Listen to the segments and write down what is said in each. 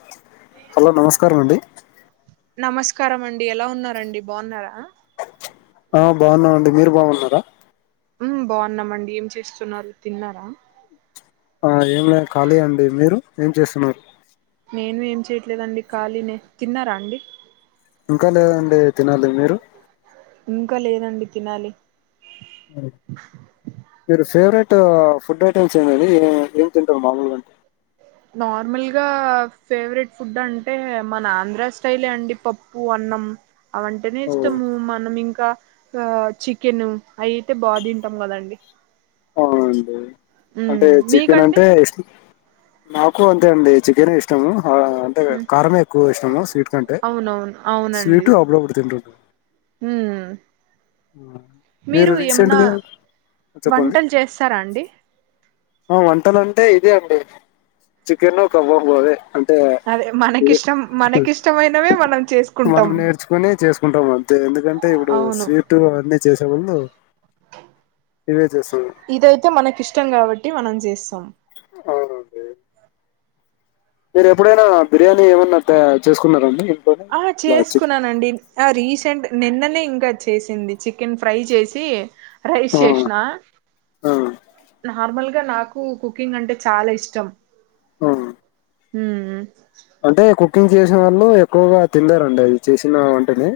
[inaudible] Hello నమస్కారం అండి నమస్కారం అండి ఎలా ఉన్నారండి బావున్నారా ఆ బాగున్నా ఉండి మీరు బాగున్నారా బాగున్నామండి ఏం చేస్తున్నారు తిన్నారా ఆ ఏం లే ఖాళీ అండి మీరు ఏం చేస్తున్నారు నేను ఏం చేయట్లేదండి ఖాళీ తిన్నారా అండి ఇంకా లేదండి తినాలి మీరు ఇంకా లేదండి తినాలి ఆ మీరు ఫేవరెట్ ఫుడ్ ఐటమ్స్ ఎందండి ఏం తింటారు మామూలుగా అంటే నార్మల్గా ఫేవరెట్ ఫుడ్ అంటే మన ఆంధ్ర స్టైలే అండి పప్పు అన్నం అవంటేనే ఇష్టము ఓ మనం ఇంకా ఇంకా చికెన్ అయ్ అయితే బాగా తింటాం కదండి అవునండి ఉమ్ అంటే చికెన్ మీకండి అంటే ఇస్ట్ నాకు అంతే అండి చికెనే ఇష్టము అ అంటే ఉమ్ కారమే ఎక్కువ ఇష్టాము స్వీట్ కంటే, అవునవును అవునండి స్వీటు అప్పుడప్పుడు తింటండు ఉమ్ మీరు రీసెంట్గా చెప్పండి తరండీ ఆ వంటలు అంటే ఇదే అండి చికెన్ కబాబ్ అదే అంటే అదే మనకిష్టం మనకిష్టమైనవే మనం మనం చేసుకుంటాం నేర్చుకొని చేసుకుంటాం అంతే ఎందుకంటే ఇప్పుడు అవును స్వీట్ అన్నీ చేసేముందు ఇవే చేసాం ఇదైతే మనకిష్టం కాబట్టి మనం చేస్తాం అవునండీ మీరు ఎప్పుడైనా బిర్యానీ ఏమన్నా చే చేసుకున్నారండి ఇంట్లోనే ఆ ఇలా చిక్ చేసుకున్నానండి ఆ రీసెంట్ నిన్ననే ఇం చేసింది చికెన్ ఫ్రై చేసి రైస్ ఆ చేస్నా ఆ నార్మల్ ఇకా నాకు కుకింగ్ అంటే చాలా ఇష్టం అ మ్ అంటే కు కుకింగ్ చేసిన వాళ్ళు ఎక్కువగా తినాలేరండిఅది చేసిన వంటని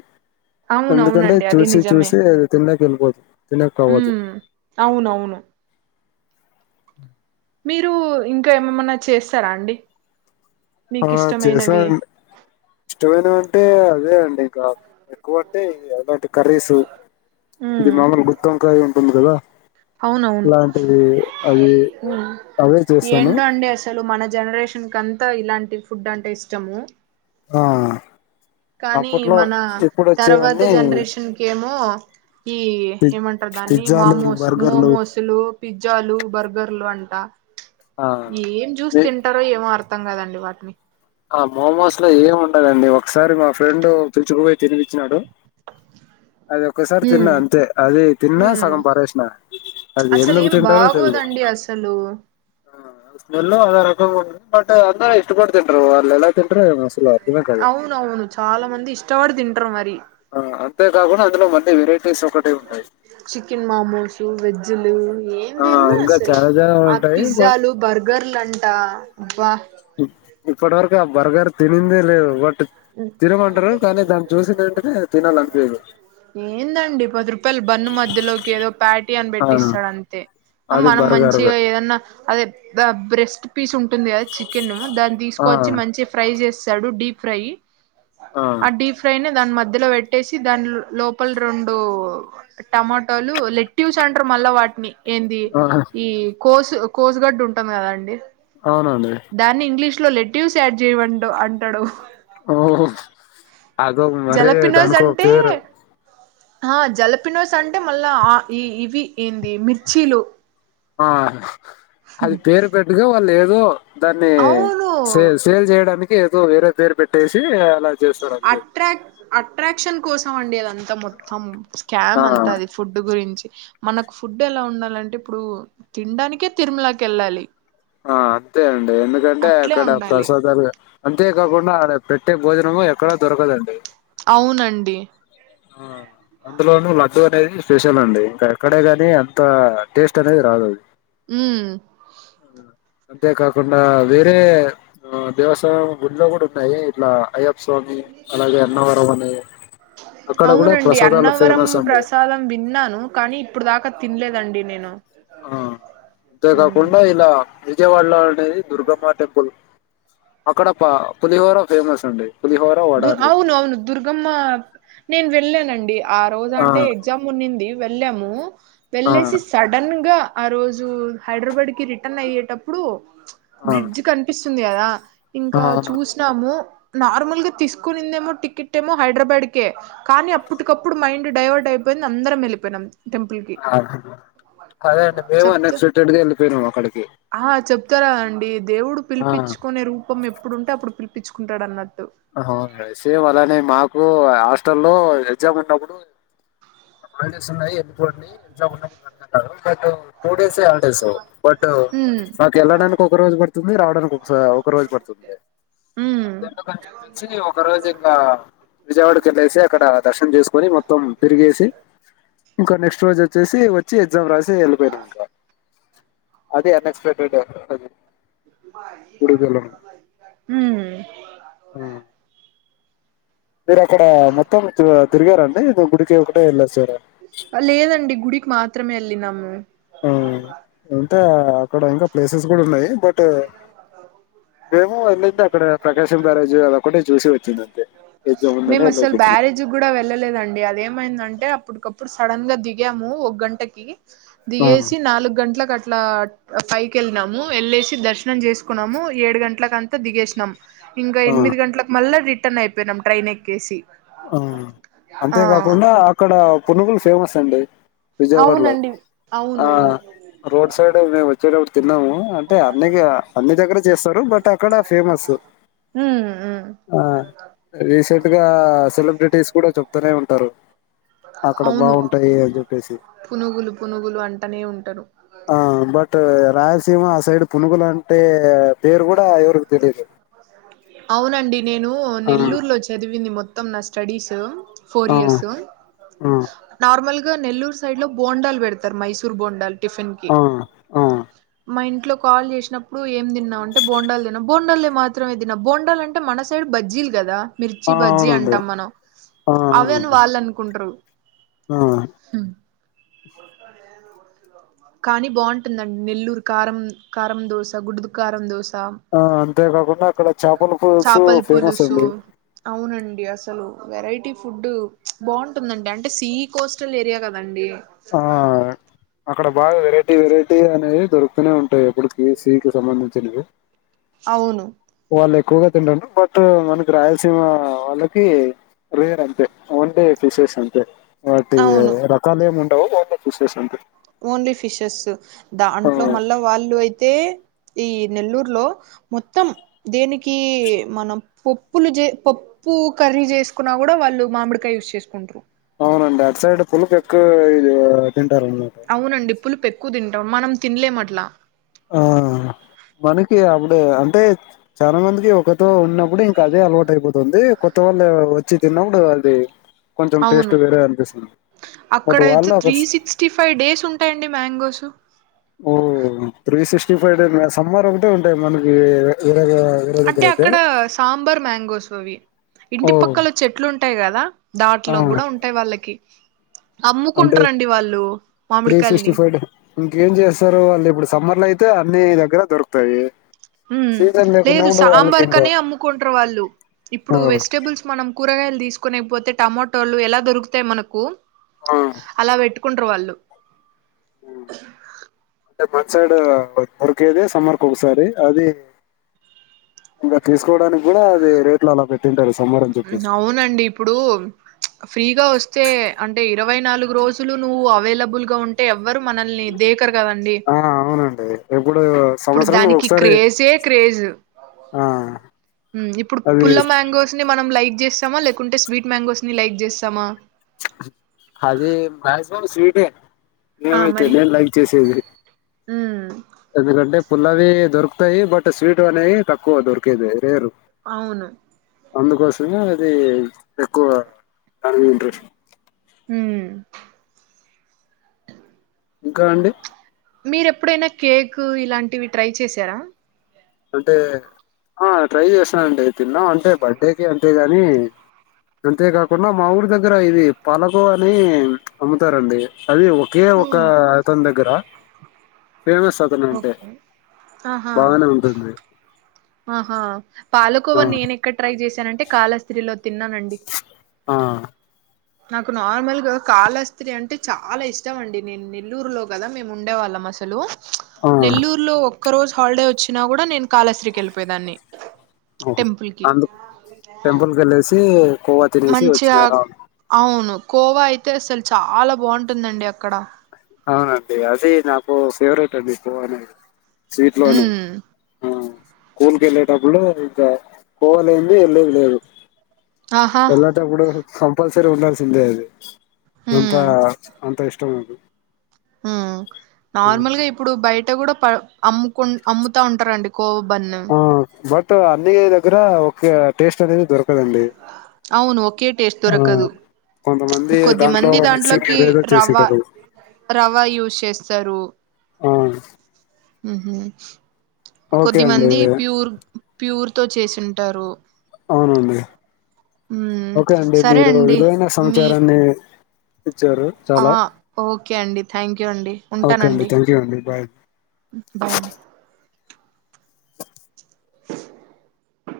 ఎందుకంటే అవునవునండి అది చూసి నిజమే చూసి అది తిన్న బిల్కు తినకవదు ఉమ్ అవునవును మీరు ఇంకా ఏమమన్నా చేస్తారా అండి ఆ మీకు ఇష్టమైనవి చేశాం ఇష్టమైన అంటే అదే అండి ఇక ఎక్కువ అంటే అలాంటి కర్రీసు ఉమ్ మామూలుగ గుత్తొంకాయ ఉంది కదా అవునవును లాంటివి అవి హ్మ్ అవే చేస్తాను ఏంటో అండి అసలు మన జనరేషన్ కంత అంత ఇలాంటి ఫుడ్ అంటే ఇష్టము ఆ కానీ అప్పట్లో మన ఇప్పుడు తర్వాత వచ్చేవన్నీ జనరేషన్ కి ఏమో ఈ పి ఏమంటరు దాన్ని పిజ్జాలు మామోస్ బర్గర్లు మోమోసులు పిజ్జాలు బర్గర్లు అంట ఆ ఏం జ్యూస్ తింటరో ఏమో ర్ మొత్తం కదండి వాటిని ఆ మోమోస్ లో ఏమి ఉండదండి ఒకసారి మా ఫ్రెండ్ తెచ్చుకుని తినిపిచ్చినాడు అది ఒక్కసారి తిన్నా హ్మ్ అంతే అది తిన్నా హ్మ్ సగం పరేసిన అది అసలు ఎందుకు ఏం తింటారో తెలియదు. బాగోదండి అసలు స్మెల్లో అదో రకంగా ఉంది బట్ అంతా ఇష్టపడి తింటారు వాళ్లు ఎలా తింటారు అసల్ అవునవును చాలా మంది ఇష్టపడి తింటారు మరి ఆ అంతే కాకుండా అందు మన్ చికెన్ మామోస్ వెజ్ లు ఏం ఆ తిన్న ఇంకా అసలు చాలా చాలా ఆ ఉంటాయి బట్ పిజ్జాలు బర్గర్లు అంట బా ఇప్పటి వరకు ఆ బర్గర్ తినిందే లేదు బట్ తినమంటారు కానీ దాన్ని చూసిన వెంటనే తినాలనిపియదు ఏందండి పది రూపాయలు బన్ను మధ్యలోకి ఏదో ప్యాటి అని ఆ పెట్టిస్తాడు. అంతే అది మనం బర్గర్ మంచిగా ఏదన్నా అదే బెస్ట్ పీస్ ఉంటుంది కదా చికెన్ దాన్ని ఆ తీసుకోవచ్చి మంచి ఫ్రై చేస్ చేస్తాడు డి ఫ్రై ఆ డి ఫ్రై నే దాని మధ్యలో పెట్టేసి దాని లోపల రెండు టమాటోలు లెట్ యూస్ అంటారు. మళ్ళా వాటిని ఏంది ఆ ఈ కోర్స్ కోసు గడ్డ ఉంటుంది కదా అండి అవునండి ఇట్ లో లెట్ యూజ్ యాడ్ చేయమండు అంటాడు ఓ అగు మరి జలపినోస్ దానికో అంటే పేరు ఆ జలపినోస్ అంటే మళ్ళా ఆ ఈ ఇవి ఏంది మిర్చీలు ఆ అది పేరు పెట్టుగా వాళ్ళు ఏ ద దాన్ని అవును సే సేల్ చేయడానికి ఏదో వేరే పేరు పెట్టేసి అలా చేస్తారు అంతే అట్రాక్ అట్రాక్షన్ కోసం అండి అదంతా మొత్తం ఆ స్కామ్ అంతా అది ఫుడ్ గురించి మనకు ఫుడ్ ఎలా ఉండాలంటే ఇప్పుడు తిండానికే తిరుమలాకి వెళ్ళాలి. ఆ అంతే అండి ఎందుకంటే అట్లే అక్కడ ఉండాలి ప్రసాదాలు అంతే కాకుండా ఆడ పె ట్టే భోజనమూ ఎక్కడా దొరకదండి ఔనండి ఆ అందులోనూ లడ్డు అనేది స్పెషల్ అండి ఇంకా ఎక్కడే గానీ అంత టేస్ట్ అనేది రాదు ఊ అంతే కాకుండా వేరే ఆ దేవస్థానం గుడిలో కూడా ఉన్నాయి ఇట్లా అయ్య స్వామి అలాగే అన్నవరం అని అక్కడ కూడా అవునండి ప్రసాదాలు అన్నవరం ఫేమస్ అండి ప్రసాదం విన్నాను కానీ ఇప్పుడు దా ట తిన్లేదండి నేను ఆ అంతే ఉమ్ కాకుండా ఇలా విజయవాడలో అనేది దుర్గమ్మ టెంపుల్ అక్కడ ప పులిహోర ఫేమస్ అండి పులిహోర వడ దు అనేది అవును అవును దుర్గమ్మ నేను వెళ్ళే నండి ఆ రోజంటే ఎగ్జామ్ ఉనింది వెళ్ళాము ఆ వెళ్ళేసి సడన్ గా ఆ రోజు హైదరాబాద్ కి రిటర్న్ అయ్యేటప్పుడు ఆ బ్రిడ్జ్ కనిపిస్ తుంది కదా ఆ ఇంకా అవునండి చూసినాము నార్మల్గా తీసుకునిందేమో టికెట్ ఏమో హైదరాబాద్కే కానీ అప్పటికప్పుడు మైండ్ డైవర్ట్ అయిపోయింది అందరం వెళ్ళిపోయినాం టెంపుల్ కి ఆ అదే అండి మేము చెప్తే అన్ఎక్స్పెక్టెడ్ గా వెళ్ళిపోయినాము అక్కడికి ఆ చెప్తారా అండి దేవుడు ఆ పిలిపించుకునే రూపం ఎ ఎప్పుడుంటే అప్పుడు పిలిపించుకుంటాడు అన్నట్టు అవును సేమ్ అలానే మాకు హాస్టల్ లో ఎగ్జామ్ ఉన్నప్పుడు [unintelligible] ఉన్నాయి ఎల్లి పోండి ఇంట్లో ఉన్నపుడు రండి అంటారు బట్ టూ డేసే హాలిడేస్ బట్ ఉమ్ నాకు వెళ్ళడానికి ఒక రోజు పడు తుమీ రాడనుకో అసలా ఒక రోజు పడుతుంది ఉమ్ కలిసి ఒక రోజు ఇంకా విజయవాడ కెళ్ళేసి అక్కడ దర్శనం చేసుకొని మొత్తం తిరిగేసి ఇంకా నెక్స్ట్ రోజో చేసి వచ్చి గ్సాం రాసి వెళ్ళిపోయినాం ఇంక అది గుడికి వెళ్ళడం హ్మ్ ఆ. ఉ మీరు అక్కడ మొత్తం తిరిగారండి. గుడికి ఒకటే వెళ్ళొచ్చారా మేము వెళ్ళినాం ఆహా ఎంత అక్కడ ఇంకా ప్లేసెస్ కూడా ఉన్నాయ్ వెళ్ళింది అక్కడ ప్రకాశం బ్యారేజ్ అదొకటి చూసి వచ్చింది అంతే ఎగ్జామ్ ఉందని మేము వెళ్ళేసి అసలు వచ్చినం బ్యారేజీ కూడా వెళ్ళలేదండి. అదేమైందంటే అప్పుటికప్పు ఇప్పుడు సడన్ గా దిగాము ఒక గంటకి ఆ దిగేసి నాలుగు గంటలు అట్లా ఇట్లా పైకి వెళ్ళినాము వెళ్ళేసి దర్శనం చేసుకున్నాము. ఏడు గంటలకంతా దిగేసినాము. ఇంకా ఆ ఎనిమిది గట్లకి మళ్ళ ది రీటన్ అయిపోయినాం. ట్రైన్ ఎక్కేసి ఆ ఆ అంతేకాకుండా అక్కడ పునుగులు ఫేమస్ అండి. విజయవాడలో అవునండి ఆ అవును అవును రోడ్ సైడ్ మేము పోయేటప్పుడు తిన్నాము. అంటే అన్ని అన్ని దగ్గర చేస్తారు. బట్ అక్కడ ఫేమస్ ఉమ్ ఉమ్ ఆ రీసెంట్ గా ఒట్టేసి కూడా చెప్తూనే ఉంటారు. అక్కడ అవును బాగుంటాయి. అని చెప్పేసి పునుగులు పునుగులు అంటనే ఉంటారు ఆ బట్ రాయలసీమ సైడ్ పునుగులు అంటే పేరు కూడా ఎవరికి తెలిదు అవునండి నేను నెల్లూరు లో చదివింది మొ మొత్తం నా స్టడీస్ ఫోర్ ఆ ఇయర్స్ ఆ నార్మల్ ఇ నెల్లూరు సైడ్ లో బోండాల్ పెడతారు. మైసూర్ బోండాల్ టిఫన్కి ఆ ఆ మా ఇంట్ లో కాల్ చేసినప్పుడు ఏం తిన్నాం వాని అంటే బోండాల్ తిన్నా, బోండాలు మాత్రమే తిన్నా బోండా అంటే మన సైడ్ బజ్జీలు కదా మిర్చి ఆ బజ్జీ అవునండి అంటాం. మనం ఆ అవి అని అవునండి వాళ్ళు అనుకుంటారు. ఆ కానీ బాగుంటుందండి. నెల్లూరు కారం, కారం దోశ గుంటూరు కారం దోశ్ ఆ అంతేకాకుండా అక్కడ చేపల పులుసు చేపల ఫేమస్ పులుసు అండి అవునండి అసలు వెరైటీ ఫుడ్ బాగుంటుందండి అంటే సీ కోస్టల్ ఏరియా కదండి ంట ఆ అక్కడ బాగా వెరైటీ వెరైటీ అనేవి దొరుకుతూనే ఉంటాయి ఎప్పటికి సీకి సంబంధించినవి అవును వాళ్ళు ఎక్కువగా తింటుంటారు బట్ మనకి రాయలసీమ వాళ్ళకి రేర్ అంతే ఓన్లీ ఫిషెస్ అంతే వాటి అవును రకాలు ఏమం టే వాటర్ ఫిషెస్ ఉంటాయి ఓన్లీ ఫిషెస్ దాంట్లో ఆ మళ్ళా వాళ్ళు అయితే ఈ నెల్లూరు లో మొత్తం దినికి కి మనం పప్పులు జే పప్పు కర్రీ చేసుకున్నా కూడా వాళ్ళు మామిడికాయ యూస్ చేసుకుంట్రూ అవునండి అట్ సైడ్ పులుపు ఎక్ ఇది తింటారు అవునండి పులుపు ఎక్కువ తింటారు మనం తినలేం అట్లా ఆ మనకి అప్పుడు అంటే చాలా మందికి ఒకతో ఉన్నప్పుడు ఇంకా అదే అలవాటు అయిపోతుంది కొత్త వాళ్ళు వచ్చి తిన్నప్పుడు అది కొంచెం టేస్ట్ అవును వేరే అనిపిస్తుంది బట్ అక్కడయితే వాళ్ళు అక్కడ త్రీ సిక్స్టీ ఫైవ్ డేస్ ఉంటాయండి మ్యాంగోసు ఉహ్ three sixty five day summer ఒకటే ఉంటాయి మనకి వేరే దగ్గర అంటే అయితే అక్కడ సాంబార్ మ్యాంగోస్ అవి ఓ ఇంటి పక్కలో చెట్లు ఉంటాయి కదా ఆ దాట్లో కూడా ఉంటాయి వాళ్ళకి అంటే అమ్ముకుంటారండి వాళ్ళు త్రీ సిక్స్టీ మామిడికాయల్ని ఫైవ్ డే ఇంకేం చేస్తారు వాళ్ళు ఇప్పుడు సమ్మర్ లో అయిత్ తే అన్న దగ్గర దొరకుతాయి హ్మ్ లేదు సాంబార్ ఇంకా కనే అమ్ముకుంటారు వాళ్ళు ఆ ఇప్పుడు వెజిటబుల్స్ మనం కూరగాయ తీసుకునేకిపోతే టమాటోలు ఎలా దొరుకుతాయి మనకు ఆ కుంటారు వాళ్ళు అంటే మన సైడ్ దొరికేది సమ్మర్కి ఒసారి అది ఇంకా తీసుకోడానికి కూడా అది రేట్లు అలా పెట్ అవునండి ఇప్పుడు ఫ్రీగా వస్తే అంటే ఇరవై నాలుగు రోజులు నువ్వు అవైలబుల్ గా ఉంటే ఎవ్వరు మనల్ని దే కర్ కదండి ఏ హిం ఇప్పుడు దానికి క్రేజే క్రేజ్ ఆ ఇప్పుడు అది పుల్ల మ్యాంగోస్ ని మనం లైక్ చేస్తామా లేకుంటే స్వీట్ మ్యాంగోస్ ని లైక్ చేస్తామా అది మాక్సిమం స్వీట్ ఏ నేమైతే నేను లైక్ చేసేది ఉ ఎందుకంటే పుల్లవి దొరుకుతాయి బట్ స్వీట్ అనేవి తక్కువ దొరికేది రేర్ అవును అందుకోసమే అది ఎక్కువ అది ఇంట్రెస్ట్ హు ఇంకా అండి మీర ఎప్పుడైనా కేక్ ఇలాంటివి ట్రై చేశారా అంటే ఆ ట్రై చేసానుండి తిన్నాం అంటే బర్త్డేకి అంతేగాని అంతేకాకుండా మా ఊరి దగ్గర ఇది పాలకోవా అని అమ్ముతారండి అది ఒకే ఒక మ్ అతని దగ్గర ఫేమస్ అతనంటే ఓకే ఆహా బాగానే ఉంటు ఆహా పాలకోవ ఆ నేన ఎక్కడ ట్రై చేసి అంటే కాలస్త్రీలో తిన్ననండి ఆ నాకు నార్మల్గా కాళాస్త్రి అంటే చాలా ఇష్టం అండి నేను నెల్లూరులో కదా మేము ఉండే వాళ్ళం అసలు ఆ నెల్లూరులో ఒక ఒక్క రోజు హాలిడే వచ్చినా కూడా నేను కాలశ్రికి వెళ్ళిపోయే దాన్ని అవును అందుకు టెంపుల్ కి వెళ్లేసి మంచిగా అవును ఖోవా అయితే అసల్ చాలా బాగుంటుందండి అక్కడ అవునండి, అది నాకు ఫేవరెట్ అండి ఖోవా అనేది స్వీట్ లోనే హ్మ్ స్కూల్‌కి వెళ్ళేటప్పుడు ఇంకా ఖోవాలేందే వెళ్లేది లేదు ఆహా వెళ్లేటప్పుడు కంపల్సరీ ఉండాల్సిందే అది అంత హ్మ్ అంత ఇష్టం. ఇష్టం నాకు హ్మ్ నార్మల్గ ఇప్పుడు బయట. అంటే కూడా పా అముకు అముతా ఉంటారు అండి కోవా బన్ ఆ బట్ అన్ని దగ్గర ఒక టేస్ట్ ఇక్కడ అవి దొరకవ్ అండి ఆ కొంతమంది కొద్ది దాంట్లో మంది, మిక్సింగ్ దాంట్లోకి ఏదేదో చేసింటారు రవా యూజ్ చేస్తారు. ఆ ఉహ్మ్ ఓకే కొద్ది అండి మంది ప్యూర్ ప్యూర్ తో చేసింటారు అవునండి హ్మ్ ఓకే అండి సరే మీరు అండి విలువైన మీ సమాచారం ని ఆ ఓకే అండి థాంక్యూ అండి ఉంటాను ఓకే అండి థ్యాంక్ యూ అండి బాయ్ బై అండి [inaudible]